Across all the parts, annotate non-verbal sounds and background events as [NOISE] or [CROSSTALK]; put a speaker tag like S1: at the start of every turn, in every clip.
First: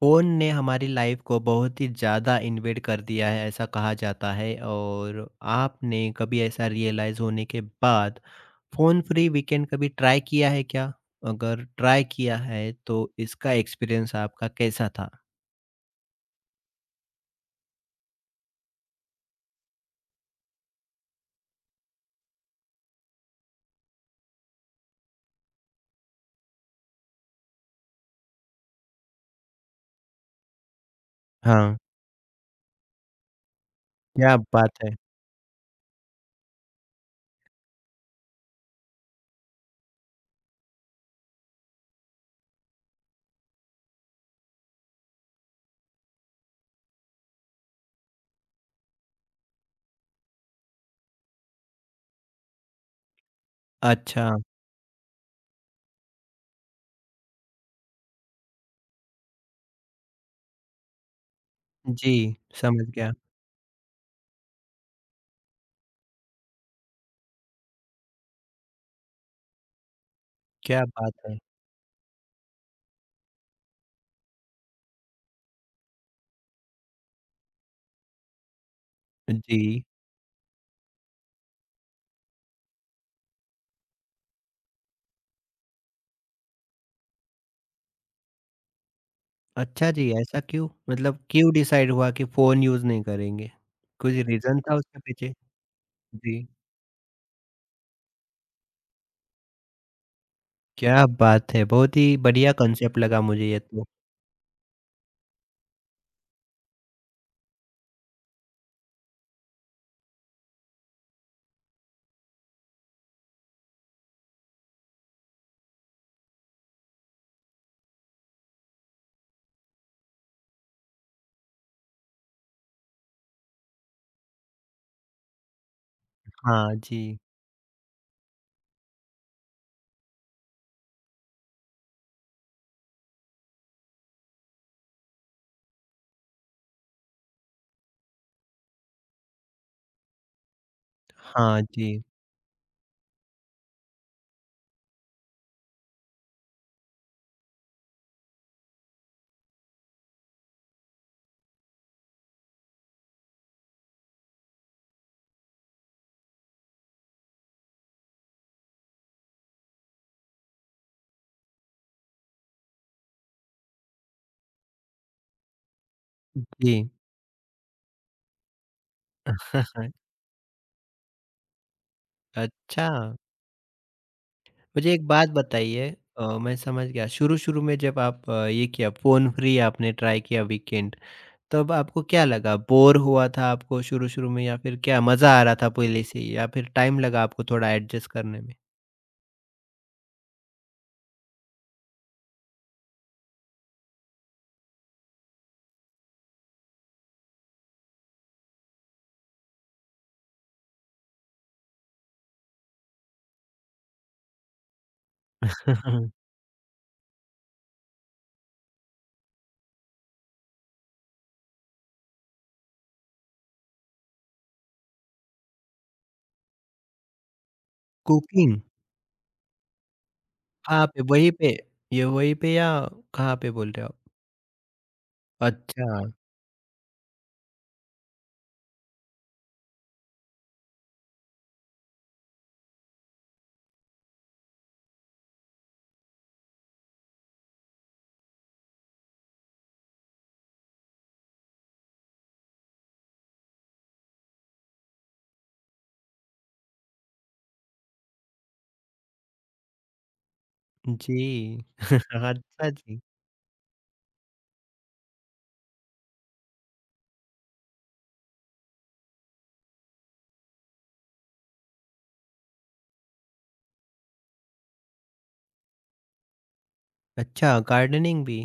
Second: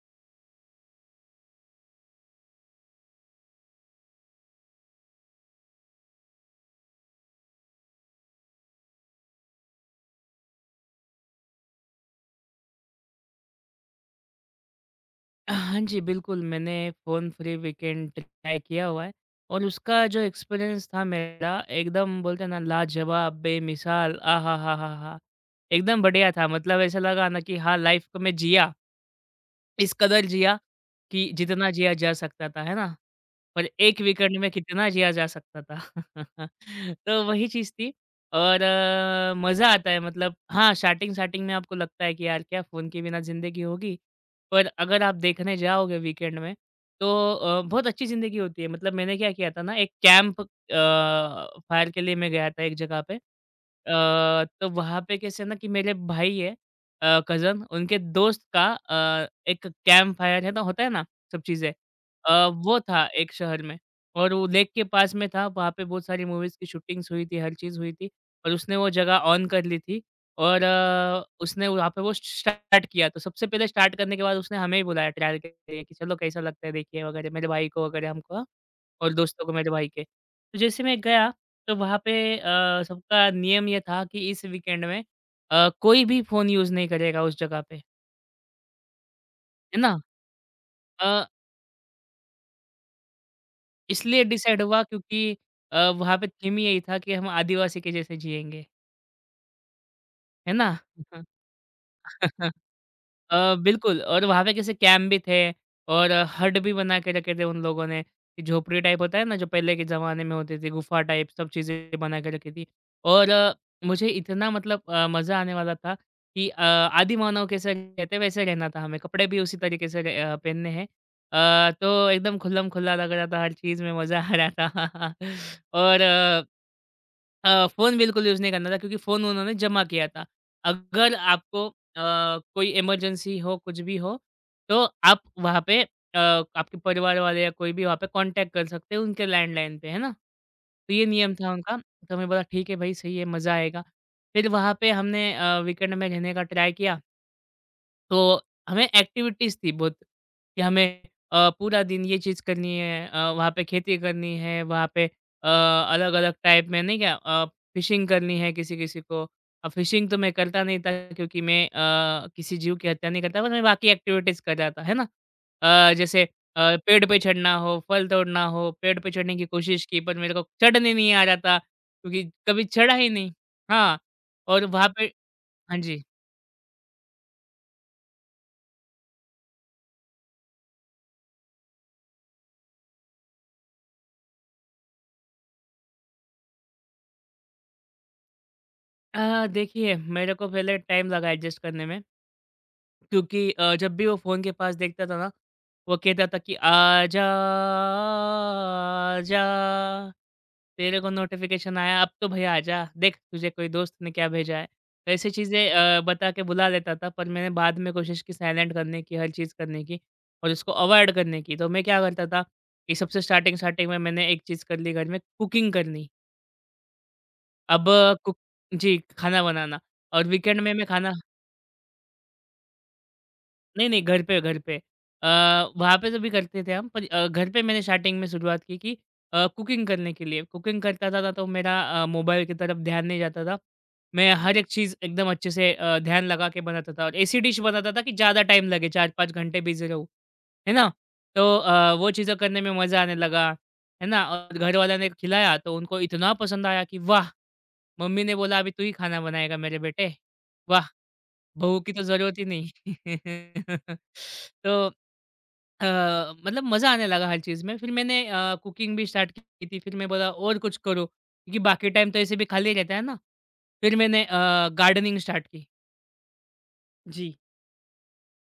S1: Phone ने हमारी life को बहुत ही ज़्यादा इन्वेड कर दिया है ऐसा कहा जाता है और आपने कभी ऐसा रियलाइज़ होने के बाद फ़ोन फ्री वीकेंड कभी ट्राई किया है क्या? अगर ट्राई किया है तो इसका एक्सपीरियंस आपका कैसा था?
S2: हाँ जी, बिल्कुल, मैंने फ़ोन फ्री वीकेंड ट्राई किया हुआ है। और उसका जो एक्सपीरियंस था मेरा, एकदम बोलते हैं ना, लाजवाब, बेमिसाल, आहाहाहा! एकदम बढ़िया था। मतलब ऐसा लगा ना कि हाँ, लाइफ़ को मैं जिया, इस कदर जिया कि जितना
S1: हाँ।
S2: जिया जा सकता था, है ना? और एक
S1: क्या
S2: वीकेंड में
S1: बात
S2: कितना
S1: है!
S2: जिया जा सकता था। [LAUGHS] तो वही चीज़ थी। और मज़ा आता है। मतलब हाँ, स्टार्टिंग-स्टार्टिंग में आपको लगता है कि यार, क्या फ़ोन के बिना ज़िंदगी होगी? पर अगर आप देखने जाओगे वीकेंड में, तो बहुत अच्छी ज़िंदगी होती है। मतलब मैंने क्या किया था ना, एक कैंप फायर के लिए मैं गया था एक जगह पे।
S1: अच्छा।
S2: तो वहाँ पे कैसे ना कि मेरे भाई है कज़न, उनके दोस्त का एक कैंप फायर है ना, होता है ना? सब चीज़ें।
S1: जी।
S2: वो
S1: समझ
S2: था
S1: गया।
S2: एक शहर में। और वो लेक के पास में था, वहाँ पे बहुत सारी मूवीज़ की शूटिंग्स हुई थी, हर चीज़ हुई थी। और उसने वो जगह ऑन कर ली थी। और
S1: क्या बात है!
S2: उसने वहाँ पे वो स्टार्ट किया। तो सबसे पहले स्टार्ट करने के बाद उसने हमें ही बुलाया ट्रायल के लिए कि चलो कैसा लगता है देखिए वगैरह, मेरे भाई को वगैरह हमको, हाँ, और दोस्तों को मेरे
S1: जी।
S2: भाई के। तो जैसे मैं गया, तो वहाँ पे सबका नियम ये था कि इस वीकेंड में कोई भी फ़ोन यूज़ नहीं करेगा उस जगह पे, है
S1: अच्छा
S2: ना?
S1: जी, ऐसा क्यों?
S2: अ
S1: मतलब क्यों डिसाइड हुआ कि फ़ोन यूज़ नहीं करेंगे? कुछ
S2: इसलिए
S1: रीज़न
S2: डिसाइड
S1: था
S2: हुआ
S1: उसके पीछे?
S2: क्योंकि वहाँ पे
S1: जी।
S2: थीम ही यही था कि हम आदिवासी के जैसे जिएँगे, है ना?
S1: क्या बात है! बहुत ही बढ़िया
S2: [LAUGHS]
S1: कॉन्सेप्ट लगा मुझे ये तो।
S2: बिल्कुल। और वहाँ पे कैसे कैम्प भी थे, और हट भी बना के रखे थे उन लोगों ने, कि झोपड़ी टाइप होता है ना जो पहले के ज़माने में होती थी, गुफा टाइप सब चीज़ें बना के रखी थी। और मुझे इतना मतलब मज़ा आने वाला था कि आदिमानव कैसे रहते वैसे रहना था हमें, कपड़े भी उसी तरीके से पहनने हैं। तो एकदम खुल्लम-खुल्ला लग रहा था, हर चीज़ में मज़ा आ रहा था। [LAUGHS] और
S1: हाँ जी,
S2: फ़ोन बिल्कुल यूज़ नहीं करना था क्योंकि फ़ोन उन्होंने जमा किया था। अगर आपको कोई इमरजेंसी हो, कुछ भी हो, तो आप वहाँ पे आपके परिवार वाले या कोई भी वहाँ पे कॉन्टैक्ट कर सकते हैं उनके लैंडलाइन पे, है ना? तो ये नियम था
S1: हाँ
S2: उनका।
S1: जी,
S2: तो मैं बोला, "ठीक है भाई, सही है, मज़ा आएगा।" फिर वहाँ पे हमने वीकेंड में रहने का ट्राई किया। तो हमें एक्टिविटीज़ थी बहुत, कि हमें पूरा दिन ये चीज़ करनी है, वहाँ पे खेती करनी है, वहाँ पे अलग-अलग टाइप में, नहीं क्या, फिशिंग करनी है किसी-किसी को। अब फिशिंग तो मैं करता नहीं था क्योंकि मैं किसी जीव की हत्या नहीं करता, पर मैं बाकी एक्टिविटीज़ कर रहा था, है ना? जैसे
S1: जी।
S2: पेड़ पे चढ़ना हो, फल तोड़ना हो। पेड़ पे चढ़ने की कोशिश
S1: [LAUGHS]
S2: की पर मेरे को चढ़ने नहीं आ रहा था क्योंकि कभी
S1: अच्छा।
S2: चढ़ा ही नहीं। हाँ, और वहाँ
S1: मुझे
S2: पे,
S1: एक बात
S2: हाँ
S1: बताइए।
S2: जी।
S1: मैं समझ गया शुरू-शुरू में जब आप ये किया फ़ोन फ्री आपने ट्राई किया वीकेंड, तब आपको क्या लगा? बोर हुआ था आपको शुरू-शुरू में या फिर क्या मज़ा आ रहा था पहले से ही या फिर टाइम लगा आपको थोड़ा एडजस्ट करने में?
S2: देखिए मेरे को पहले टाइम लगा एडजस्ट करने में, क्योंकि जब भी वो फ़ोन के पास देखता था ना, वो कहता था कि आजा, आजा, तेरे को नोटिफ़िकेशन आया अब तो भैया आजा, देख तुझे कोई दोस्त ने क्या भेजा है। तो ऐसी चीज़ें
S1: [LAUGHS]
S2: बता के बुला लेता था, पर मैंने बाद में कोशिश की साइलेंट करने की, हर चीज़ करने की, और उसको अवॉइड करने की। तो मैं क्या करता था कि सबसे स्टार्टिंग स्टार्टिंग में मैंने एक चीज़ कर ली, घर में कुकिंग करनी। अब कुक
S1: कुकिंग?
S2: जी, खाना बनाना, और वीकेंड में मैं
S1: कहाँ पे?
S2: खाना,
S1: वहीं पे? ये वहीं पे या कहाँ पे बोल रहे
S2: नहीं,
S1: हो आप?
S2: नहीं, घर पे, घर पे। अ,
S1: अच्छा।
S2: वहाँ पे तो भी करते थे हम, पर घर पे मैंने स्टार्टिंग में शुरुआत की कि कुकिंग करने के लिए। कुकिंग करता था तो मेरा मोबाइल की तरफ ध्यान नहीं जाता था। मैं हर एक चीज़ एकदम अच्छे से ध्यान लगा के बनाता था, और ऐसी डिश बनाता था कि ज़्यादा टाइम लगे, 4-5 घंटे बिज़ी रहूँ, है ना? तो वो चीज़ें करने में मज़ा आने लगा, है ना? और घरवालों ने खिलाया तो उनको इतना पसंद आया कि वाह! मम्मी ने बोला, "अभी तू ही खाना बनाएगा मेरे बेटे। वाह!
S1: जी।
S2: बहू की तो ज़रूरत
S1: [LAUGHS]
S2: ही नहीं।"
S1: अच्छा जी।
S2: [LAUGHS] तो अ, मतलब मज़ा आने लगा हर चीज़ में। फिर मैंने कुकिंग भी स्टार्ट की थी। फिर मैं बोला और कुछ करो, क्योंकि बाकी टाइम तो ऐसे भी खाली रहता है ना। फिर मैंने गार्डनिंग स्टार्ट की। जी।
S1: अच्छा गार्डनिंग भी?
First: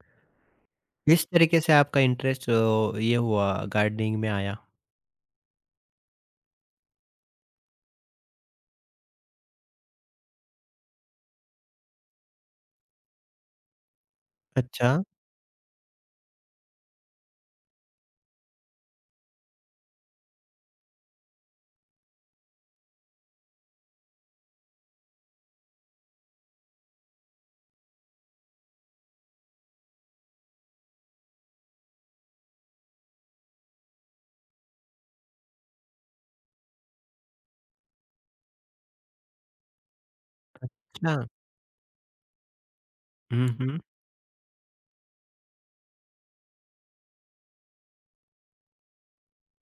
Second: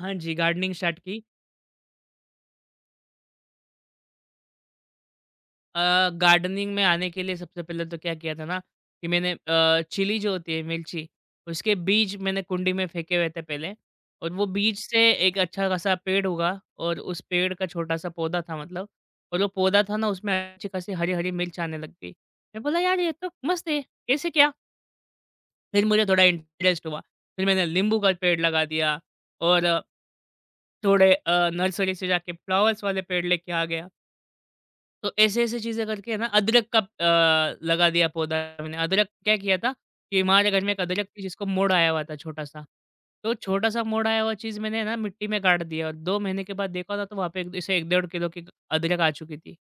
S2: हाँ जी, गार्डनिंग स्टार्ट की।
S1: किस तरीके से आपका इंटरेस्ट ये हुआ गार्डनिंग में आया?
S2: गार्डनिंग में आने के लिए सबसे पहले तो क्या किया था ना, कि मैंने चिली जो होती है, मिर्ची, उसके बीज मैंने कुंडी में फेंके हुए थे पहले, और वो बीज
S1: अच्छा।
S2: से एक अच्छा खासा पेड़ उगा, और उस पेड़ का छोटा सा पौधा था, मतलब, और वो पौधा था ना, उसमें अच्छी खासी हरी हरी मिर्च आने लग गई। मैं बोला यार, ये तो मस्त है, कैसे क्या। फिर मुझे थोड़ा इंटरेस्ट हुआ। फिर मैंने नींबू का पेड़ लगा दिया, और थोड़े नर्सरी से जाके फ्लावर्स वाले पेड़ लेके आ गया। तो ऐसे-ऐसे चीज़ें करके, है ना, अदरक का लगा दिया पौधा मैंने। अदरक क्या किया था कि हमारे घर में एक अदरक
S1: अच्छा।
S2: थी जिसको मोड़ आया हुआ था छोटा-सा। तो
S1: हुँ, हुँ।
S2: छोटा-सा मोड़ आया हुआ चीज़ मैंने ना मिट्टी में गाड़ दिया, और 2 महीने के बाद देखा ना तो वहाँ पे इसे 1 डेढ़ किलो की अदरक आ चुकी थी।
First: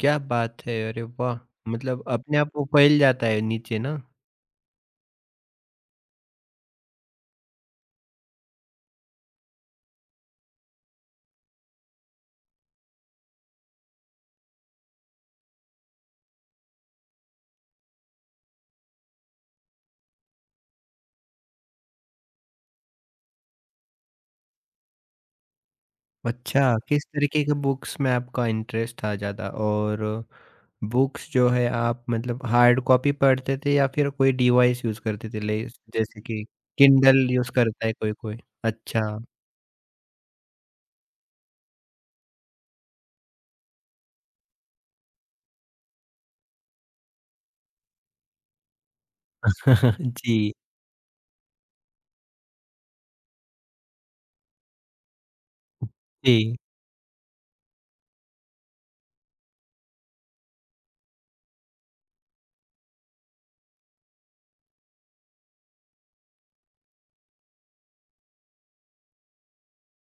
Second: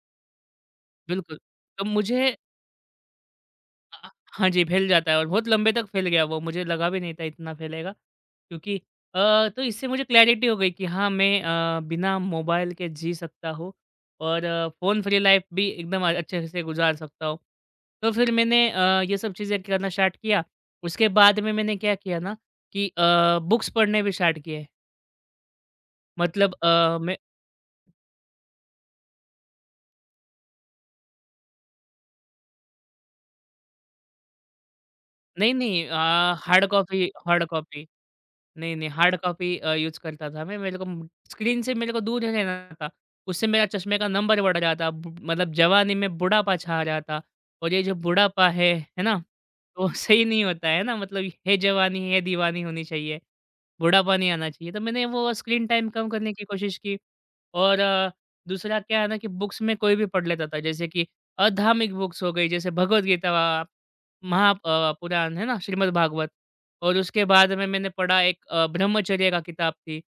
S1: क्या बात है! अरे
S2: बिल्कुल,
S1: वाह!
S2: तो
S1: मतलब
S2: मुझे
S1: अपने आप वो फैल जाता है नीचे ना?
S2: हाँ जी, फैल जाता है, और बहुत लंबे तक फैल गया वो, मुझे लगा भी नहीं था इतना फैलेगा। क्योंकि तो इससे मुझे क्लैरिटी हो गई कि हाँ, मैं बिना मोबाइल के जी सकता हूँ, और फ़ोन फ्री लाइफ़ भी एकदम अच्छे से गुज़ार सकता हूँ। तो फिर मैंने ये सब चीज़ें करना स्टार्ट किया। उसके बाद में मैंने क्या किया ना कि बुक्स पढ़ने भी स्टार्ट किए। मतलब
S1: अच्छा, किस
S2: मैं,
S1: तरीके के बुक्स में आपका इंटरेस्ट था ज़्यादा? और बुक्स जो है आप मतलब हार्ड कॉपी पढ़ते थे या फिर कोई डिवाइस यूज़ करते थे
S2: नहीं,
S1: ले
S2: नहीं,
S1: जैसे कि
S2: hard copy,
S1: Kindle
S2: hard
S1: use
S2: copy.
S1: करता है कोई-कोई?
S2: नहीं, नहीं, हार्ड
S1: अच्छा।
S2: कॉपी यूज़ करता था मैं। मेरे को, स्क्रीन से मेरे को दूर रहना था। उससे मेरा चश्मे का नंबर बढ़ रहा था। ब मतलब जवानी में बुढ़ापा छा रहा था, और ये जो बुढ़ापा है ना? तो [LAUGHS]
S1: [LAUGHS]
S2: सही नहीं
S1: जी।
S2: होता है ना? मतलब है, जवानी है दीवानी होनी चाहिए, बुढ़ापा नहीं आना चाहिए। तो मैंने वो स्क्रीन टाइम कम करने की
S1: जी।
S2: कोशिश की। और दूसरा क्या है ना कि बुक्स में कोई भी पढ़ लेता था। जैसे कि अधार्मिक बुक्स हो गई, जैसे भगवद गीता, अ, महा पुराण है ना, श्रीमद् भागवत। और उसके बाद में मैंने पढ़ा एक ब्रह्मचर्य का किताब थी,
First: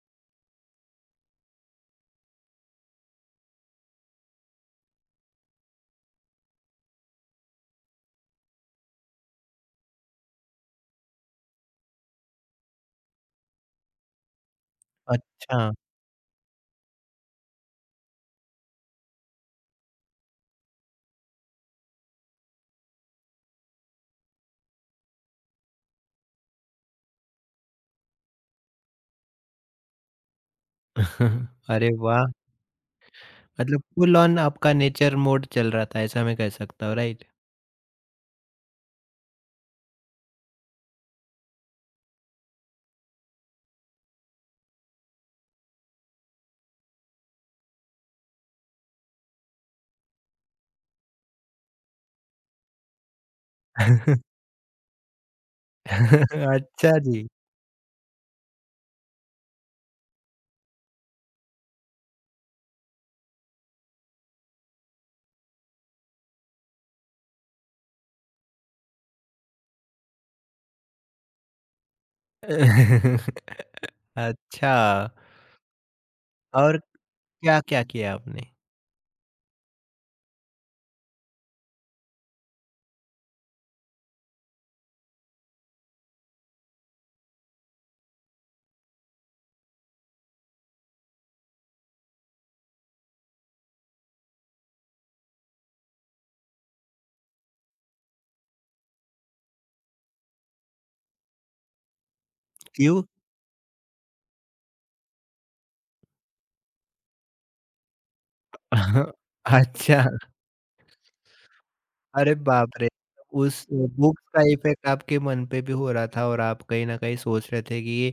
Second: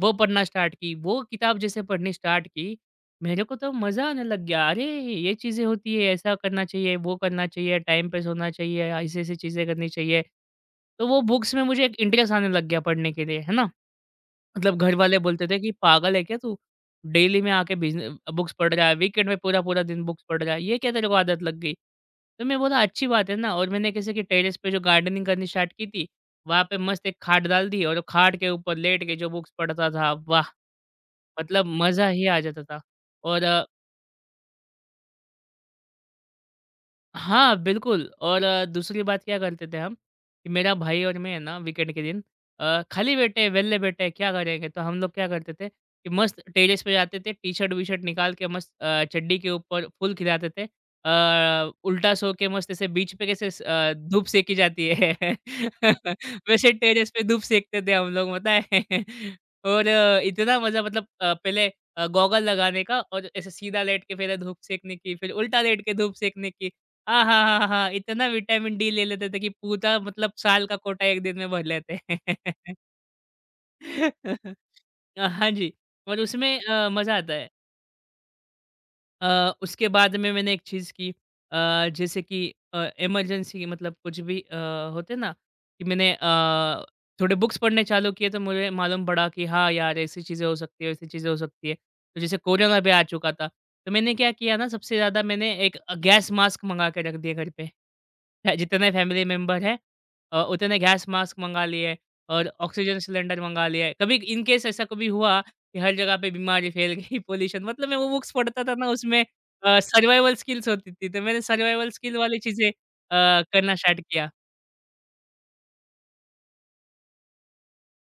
S2: वो पढ़ना स्टार्ट की। वो किताब जैसे पढ़नी स्टार्ट की, मेरे को तो मज़ा आने लग गया। अरे! ये चीज़ें होती है, ऐसा करना चाहिए, वो करना चाहिए, टाइम पे सोना चाहिए, ऐसी-ऐसी चीज़ें करनी चाहिए। तो वो बुक्स में मुझे एक इंटरेस्ट आने लग गया पढ़ने के लिए, है ना? मतलब घरवाले बोलते थे
S1: अच्छा।
S2: कि पागल है क्या तू? डेली में आके बिज़न बुक्स पढ़ रहा है, वीकेंड में पूरा-पूरा दिन बुक्स पढ़ रहा है, ये क्या तेरे को आदत लग गई? तो मैं बोला अच्छी बात है ना, और मैंने कैसे कि टेरेस पे जो गार्डनिंग करनी स्टार्ट की थी, वहाँ पे मस्त एक खाट डाल दी, और वो खाट के ऊपर लेट के जो बुक्स पढ़ता था, वाह!
S1: [LAUGHS]
S2: मतलब
S1: अरे
S2: मज़ा
S1: वाह!
S2: ही आ जाता था। और
S1: मतलब फुल ऑन आपका नेचर मोड चल रहा था, ऐसा मैं कह सकता हूँ, राइट?
S2: हाँ, बिल्कुल, और दूसरी बात क्या करते थे हम, कि मेरा भाई और मैं है ना, वीकेंड के दिन खाली बैठे हैं, वेले बैठे हैं, क्या करेंगे? तो हम लोग क्या करते थे कि मस्त टेरेस पे जाते थे, टी-शर्ट वी-शर्ट निकाल के मस्त चड्डी के ऊपर फूल खिलाते थे। उल्टा सो के मस्त ऐसे बीच पे कैसे धूप
S1: [LAUGHS]
S2: सेंकी जाती है। [LAUGHS] वैसे
S1: अच्छा
S2: टेरेस पे
S1: जी।
S2: धूप सेंकते थे हम लोग पता है। [LAUGHS] और इतना मज़ा मतलब पहले गॉगल लगाने का और ऐसे सीधा लेट के पहले धूप सेंकने की, फिर उल्टा लेट के धूप सेंकने की। हाँ, हाँ, हाँ, हाँ। हाँ, इतना विटामिन डी ले लेते थे कि पूरा मतलब साल का कोटा एक दिन में भर लेते हैं।
S1: [LAUGHS]
S2: [LAUGHS]
S1: अच्छा,
S2: हाँ जी। और उसमें
S1: और
S2: मज़ा आता है।
S1: क्या-क्या किया आपने?
S2: उसके बाद में मैंने एक चीज़ की। जैसे कि इमरजेंसी मतलब कुछ भी होते ना कि मैंने थोड़े बुक्स पढ़ने चालू किए तो मुझे मालूम पड़ा कि हाँ यार ऐसी चीज़ें हो सकती है वैसी चीज़ें हो सकती है। तो जैसे कोरोना भी आ चुका था, तो मैंने क्या किया ना सबसे ज़्यादा मैंने एक गैस मास्क मंगा के रख दिया घर पे। है, जितने फैमिली मेंबर हैं उतने गैस मास्क मंगा लिए और ऑक्सीजन
S1: क्यों?
S2: सिलेंडर मंगा लिया है कभी इन केस ऐसा कभी हुआ कि हर जगह पे बीमारी फैल गई। [LAUGHS] पोल्यूशन मतलब मैं वो बुक्स पढ़ता था ना
S1: [LAUGHS]
S2: उसमें
S1: अच्छा,
S2: सर्वाइवल स्किल्स होती थी, तो मैंने सर्वाइवल स्किल
S1: अरे
S2: वाली चीज़ें
S1: बाप रे! उस
S2: करना स्टार्ट
S1: बुक्स
S2: किया।
S1: का इफ़ेक्ट आपके मन पे भी हो रहा था और आप कहीं न कहीं सोच रहे थे कि ये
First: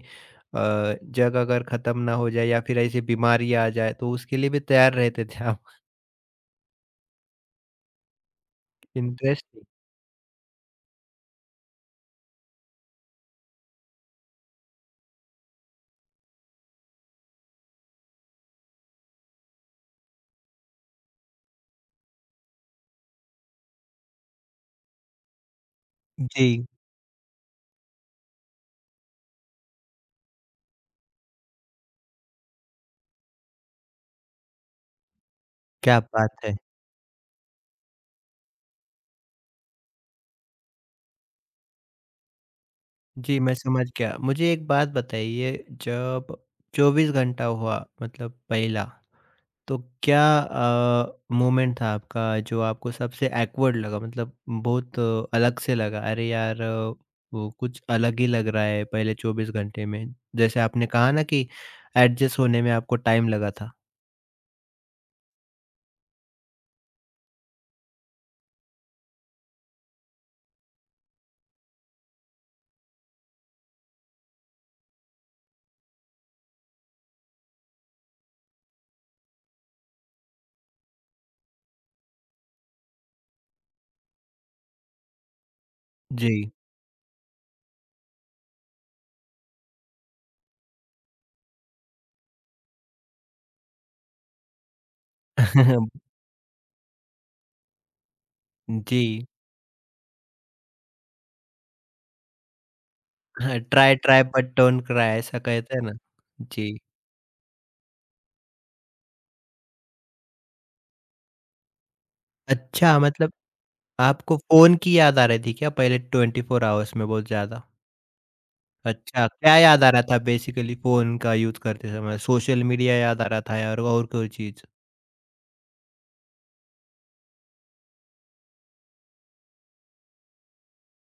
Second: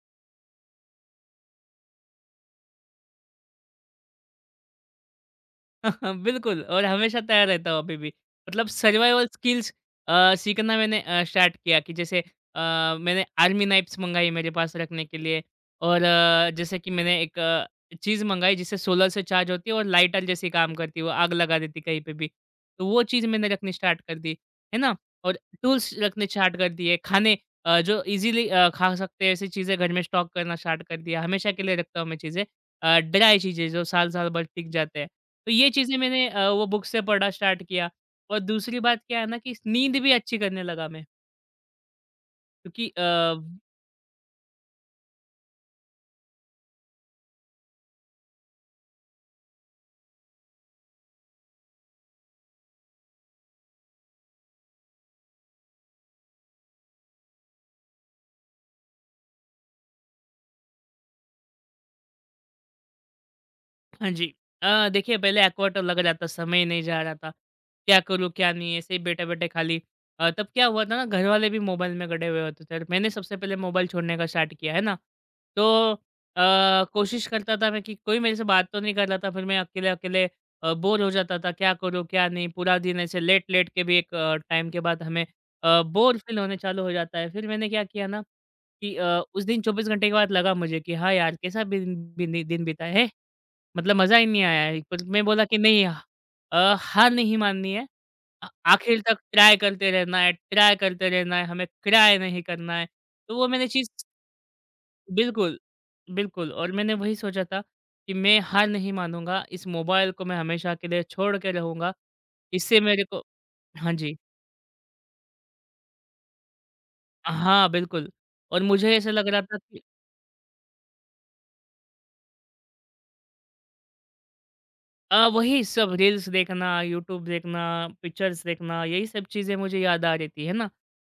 S1: जग अगर खत्म ना हो जाए या फिर ऐसी बीमारी आ जाए, तो उसके लिए भी तैयार रहते थे आप।
S2: [LAUGHS] बिल्कुल और हमेशा तैयार रहता हूँ अभी भी। मतलब
S1: [LAUGHS]
S2: सर्वाइवल
S1: इंटरेस्टिंग।
S2: स्किल्स सीखना मैंने स्टार्ट किया कि जैसे मैंने आर्मी नाइफ्स मँगाई मेरे पास रखने के लिए और जैसे कि मैंने एक चीज़ मँगाई जिससे सोलर से चार्ज होती है और लाइटर जैसी काम करती है, वो आग लगा देती कहीं पे भी। तो वो चीज़ मैंने रखनी स्टार्ट कर दी, है ना? और टूल्स रखने
S1: जी।
S2: स्टार्ट कर दिए, खाने जो इज़िली खा सकते हैं ऐसी चीज़ें घर में स्टॉक करना स्टार्ट कर दिया। हमेशा के लिए रखता हूँ मैं चीज़ें। ड्राई चीज़ें जो साल-साल भर टिक जाते हैं। तो ये चीज़ें
S1: क्या
S2: मैंने
S1: बात
S2: अ,
S1: है!
S2: वो बुक से पढ़ना स्टार्ट किया। और दूसरी बात क्या है ना कि स नींद भी अच्छी करने लगा मैं, क्योंकि
S1: जी, मैं समझ गया। मुझे एक बात बताइए, जब 24 घंटा हुआ मतलब पहला, तो क्या मोमेंट था आपका जो आपको सबसे awkward लगा? मतलब बहुत अलग से लगा, अरे यार, वो कुछ अलग ही लग रहा है पहले 24 घंटे में। जैसे आपने कहा ना कि एडजस्ट होने में आपको टाइम लगा था।
S2: हाँ जी। देखिए पहले एक्वाटो लग रहा था, समय नहीं जा रहा था। क्या करूँ, क्या नहीं ऐसे ही बैठे-बैठे खाली। तब क्या हुआ था ना घरवाले भी मोबाइल में गड़े हुए होते थे और मैंने सबसे पहले मोबाइल छोड़ने का स्टार्ट किया, है ना? तो कोशिश करता था मैं कि कोई मेरे से बात तो नहीं कर रहा था, फिर मैं अकेले-अकेले बोर हो जाता था, क्या करूँ, क्या नहीं? पूरा दिन ऐसे लेट-लेट के भी एक टाइम के बाद हमें बोर
S1: जी।
S2: फ़ील होने चालू हो जाता है। फिर मैंने क्या किया ना कि उस दिन 24 घंटे के बाद लगा मुझे कि हाँ यार, कैसा बिन बिन दिन बीता है। मतलब मज़ा ही नहीं आया है। पर मैं बोला कि नहीं
S1: [LAUGHS]
S2: अ, हार नहीं माननी है। आखिर तक
S1: जी,
S2: ट्राई करते रहना है, ट्राई करते रहना है, हमें क्राय नहीं करना है। तो वो मैंने चीज़
S1: try try but don't cry ऐसा
S2: बिल्कुल,
S1: कहते हैं ना?
S2: बिल्कुल और
S1: जी।
S2: मैंने वही सोचा था कि मैं हार नहीं मानूँगा, इस मोबाइल को मैं हमेशा के लिए छोड़ के रहूँगा। इससे
S1: अच्छा
S2: मेरे को
S1: मतलब
S2: हाँ जी।
S1: आपको फ़ोन की याद आ रही थी क्या पहले 24 आवर्स में बहुत ज़्यादा?
S2: हाँ, बिल्कुल और मुझे ऐसा
S1: अच्छा,
S2: लग रहा
S1: क्या
S2: था कि
S1: याद आ रहा था बेसिकली फ़ोन का यूज़ करते समय? सोशल मीडिया याद आ रहा था या और कोई चीज़?
S2: वही सब रील्स देखना, यूट्यूब देखना, पिक्चर्स देखना, यही सब चीज़ें मुझे याद आ रहती है ना।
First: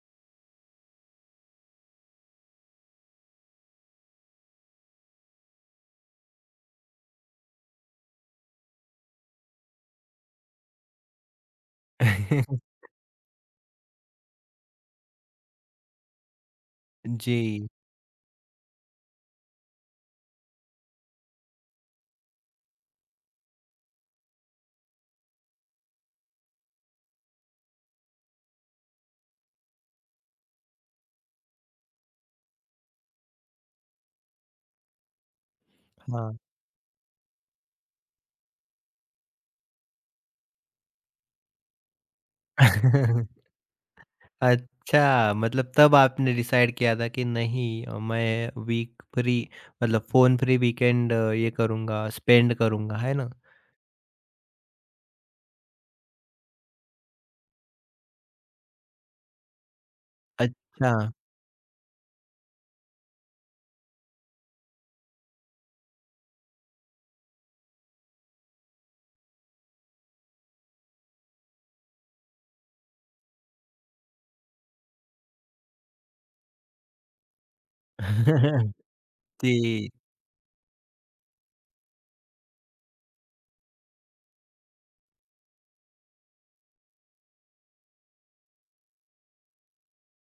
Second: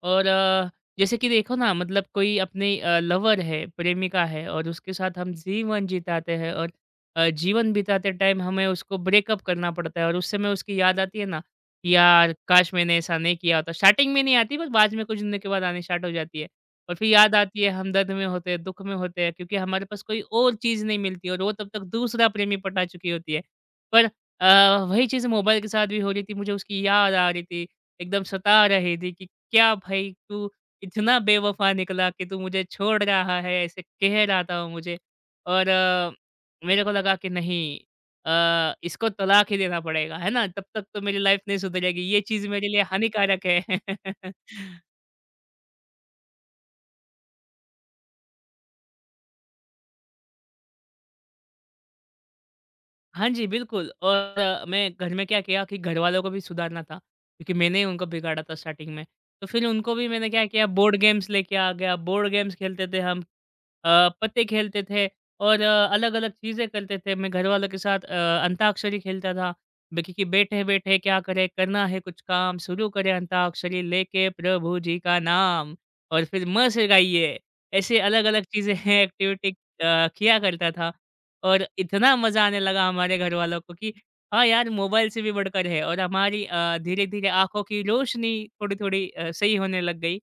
S2: और जैसे कि देखो ना मतलब कोई अपनी लवर है, प्रेमिका है और उसके साथ हम जीवन जिताते हैं और जीवन बिताते टाइम हमें उसको ब्रेकअप करना पड़ता है और उस समय उसकी याद आती है ना, कि यार काश
S1: [LAUGHS]
S2: मैंने ऐसा नहीं किया होता। स्टार्टिंग में नहीं आती बट बाद में कुछ दिनों के बाद आनी स्टार्ट हो जाती है। और फिर याद आती
S1: जी।
S2: है हम दर्द में होते हैं, दुःख में होते हैं क्योंकि हमारे पास कोई और चीज़ नहीं मिलती और वो तब तक दूसरा प्रेमी पटा चुकी होती है। पर वही चीज़ मोबाइल के साथ भी हो रही थी, मुझे उसकी याद आ रही थी। एकदम सता रही थी कि क्या भई तू इतना बेवफ़ा निकला कि तू मुझे छोड़ रहा है, ऐसे कह रहा था वो मुझे। और
S1: हाँ।
S2: मेरे को लगा कि नहीं, इसको तलाक ही देना पड़ेगा, है ना? तब तक तो मेरी लाइफ़ नहीं सुधरेगी, ये चीज़ मेरे लिए
S1: [LAUGHS]
S2: हानिकारक है। [LAUGHS]
S1: अच्छा, मतलब तब आपने डिसाइड किया था कि नहीं, मैं वीक फ्री मतलब फ़ोन फ्री वीकेंड ये करूँगा, स्पेंड करूँगा, है
S2: हाँ
S1: ना?
S2: जी, बिल्कुल। और मैं घर में क्या किया कि घरवालों को भी सुधारना था, क्योंकि मैंने ही उनको बिगाड़ा था स्टार्टिंग में। तो फिर उनको भी मैंने क्या किया
S1: अच्छा।
S2: बोर्ड गेम्स लेके आ गया, बोर्ड गेम्स खेलते थे हम। पत्ते खेलते थे और अलग-अलग चीज़ें करते थे। मैं घरवालों के साथ अंताक्षरी खेलता था। बाकी कि बैठे-बैठे क्या करें, करना है कुछ काम, शुरू करें अंताक्षरी लेके प्रभु जी का नाम और फिर म से गाइए। ऐसे अलग-अलग चीज़ें
S1: [LAUGHS]
S2: हैं
S1: जी,
S2: एक्टिविटी किया करता था। और इतना मज़ा आने लगा हमारे घरवालों को कि हाँ यार, मोबाइल से भी बढ़कर है और हमारी धीरे-धीरे आँखों की रोशनी थोड़ी-थोड़ी सही होने लग गई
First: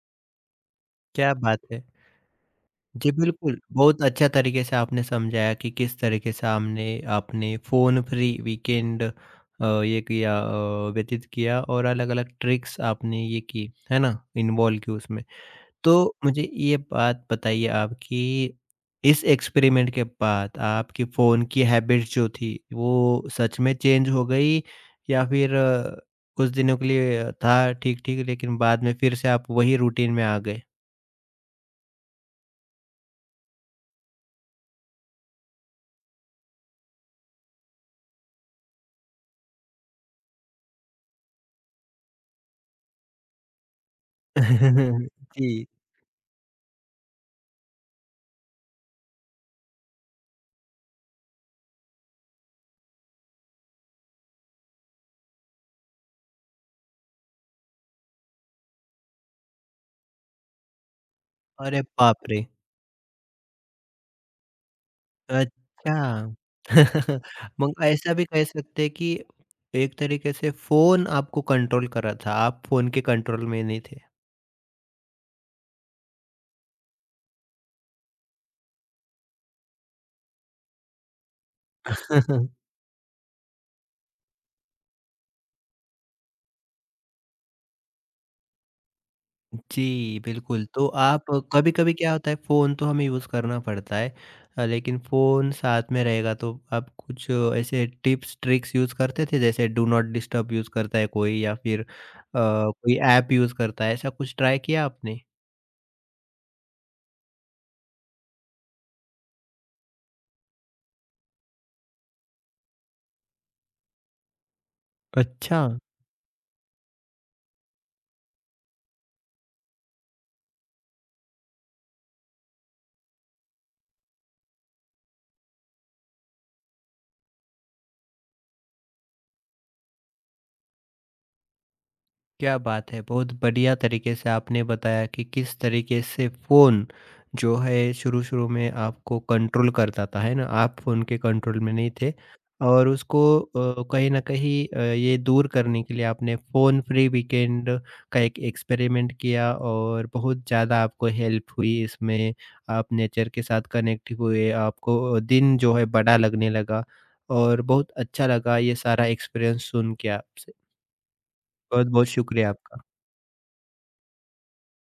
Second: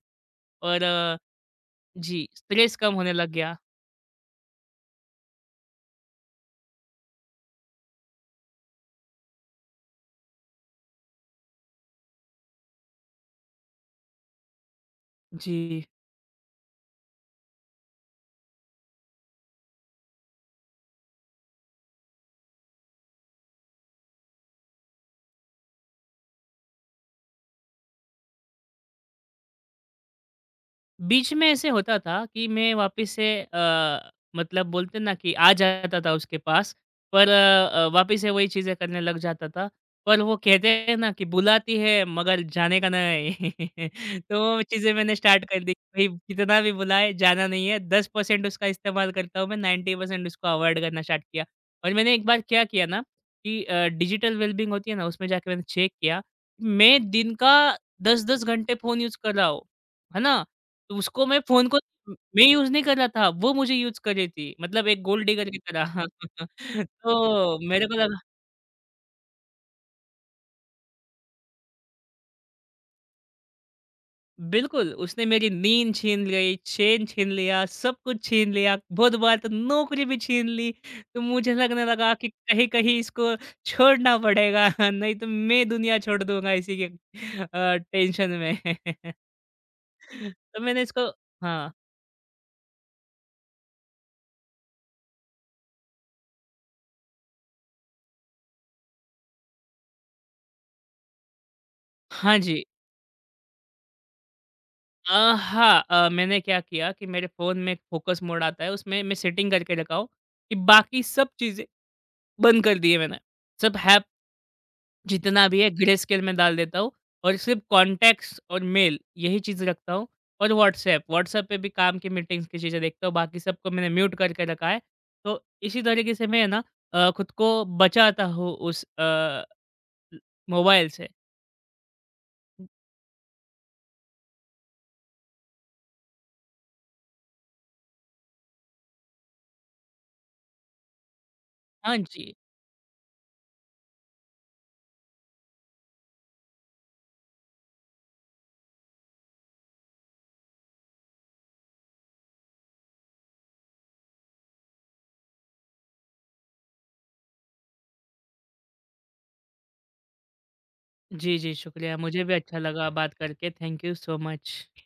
S2: और
S1: क्या बात है।
S2: जी, स्ट्रेस कम
S1: जी,
S2: होने लग गया।
S1: बिल्कुल। बहुत अच्छा तरीके से आपने समझाया कि किस तरीके से हमने आपने फ़ोन फ्री वीकेंड व्यतीत किया और अलग-अलग ट्रिक्स आपने ये की, है ना? इन्वॉल्व की उसमें।
S2: जी।
S1: तो मुझे ये बात बताइए आप कि इस एक्सपेरिमेंट के बाद आपकी फ़ोन की हैबिट्स जो थी, वो सच में चेंज हो गई या फिर कुछ दिनों के लिए था ठीक-ठीक, लेकिन बाद में फिर से आप वही रूटीन में आ गए?
S2: बीच में ऐसे होता था कि मैं वापस से मतलब बोलते ना कि आ जाता था उसके पास, पर वापस से वही चीज़ें करने लग जाता था। पर वो कहते हैं ना कि बुलाती है मगर जाने का नहीं। [LAUGHS] तो वो चीज़ें
S1: [LAUGHS]
S2: मैंने स्टार्ट कर
S1: जी।
S2: दी कि भाई कितना भी बुलाए जाना नहीं है। 10% उसका इस्तेमाल करता हूँ मैं, 90% उसको अवॉइड करना स्टार्ट किया। और मैंने एक बार क्या किया ना कि डिजिटल वेलबींग होती है ना उसमें जाके मैंने चेक किया। मैं दिन का 10-10 घंटे फ़ोन यूज़ कर रहा हूँ। है ना? तो उसको मैं फ़ोन को
S1: अरे बाप
S2: मैं
S1: रे!
S2: यूज़ नहीं कर रहा था, वो मुझे यूज़ कर रही थी, मतलब एक गोल्ड डिगर की
S1: अच्छा।
S2: तरह। [LAUGHS]
S1: [LAUGHS]
S2: तो
S1: मग
S2: मेरे को
S1: ऐसा
S2: लगा
S1: भी कह सकते हैं कि एक तरीके से फ़ोन आपको कंट्रोल कर रहा था, आप फ़ोन के कंट्रोल में नहीं थे।
S2: बिल्कुल, उसने मेरी नींद छीन ली, चैन छीन लिया, सब कुछ छीन लिया, बहुत बार तो नौकरी भी छीन ली। तो मुझे लगने लगा कि
S1: [LAUGHS]
S2: कहीं-कहीं इसको छोड़ना पड़ेगा, [LAUGHS] नहीं तो मैं दुनिया छोड़ दूँगा इसी के टेंशन में। [LAUGHS]
S1: जी,
S2: तो
S1: बिल्कुल,
S2: मैंने
S1: तो
S2: इसको
S1: आप,
S2: हाँ।
S1: कभी-कभी क्या होता है फ़ोन तो हमें यूज़ करना पड़ता है, लेकिन फ़ोन साथ में रहेगा तो आप कुछ ऐसे टिप्स, ट्रिक्स यूज़ करते थे? जैसे डू नॉट डिस्टर्ब यूज़ करता है कोई या फिर
S2: हाँ जी।
S1: कोई ऐप यूज़ करता है, ऐसा कुछ ट्राई किया आपने?
S2: हाँ, मैंने क्या किया कि मेरे फ़ोन में एक फ़ोकस मोड आता है, उसमें मैं सेटिंग करके रखा हूँ कि बाकी सब चीज़ें बंद कर दी है मैंने। सब ऐप जितना भी
S1: अच्छा।
S2: है ग्रे स्केल में डाल देता हूँ और सिर्फ़ कॉन्टैक्ट्स और मेल यही चीज़ रखता हूँ और व्हाट्सएप, व्हाट्सएप पे भी काम की मीटिंग्स की चीज़ें देखता हूँ, बाकी सबको मैंने म्यूट करके रखा है। तो इसी तरीके से मैं है ना खुद को बचाता हूँ उस मोबाइल से।
S1: क्या बात है! बहुत बढ़िया तरीके से आपने बताया कि किस तरीके से फ़ोन जो है शुरू-शुरू में आपको कंट्रोल करता था, है ना? आप फ़ोन के कंट्रोल में नहीं
S2: हाँ
S1: थे
S2: जी।
S1: और उसको कहीं न कहीं ये दूर करने के लिए आपने फ़ोन फ्री वीकेंड का एक एक्सपेरिमेंट किया और बहुत ज़्यादा आपको हेल्प हुई इसमें। आप नेचर के साथ कनेक्ट हुए, आपको दिन जो है बड़ा लगने लगा और बहुत अच्छा लगा ये सारा एक्सपीरियंस सुन के आपसे।
S2: जी, जी, शुक्रिया।
S1: बहुत-बहुत
S2: मुझे भी
S1: शुक्रिया
S2: अच्छा
S1: आपका।
S2: लगा बात करके। Thank you so much.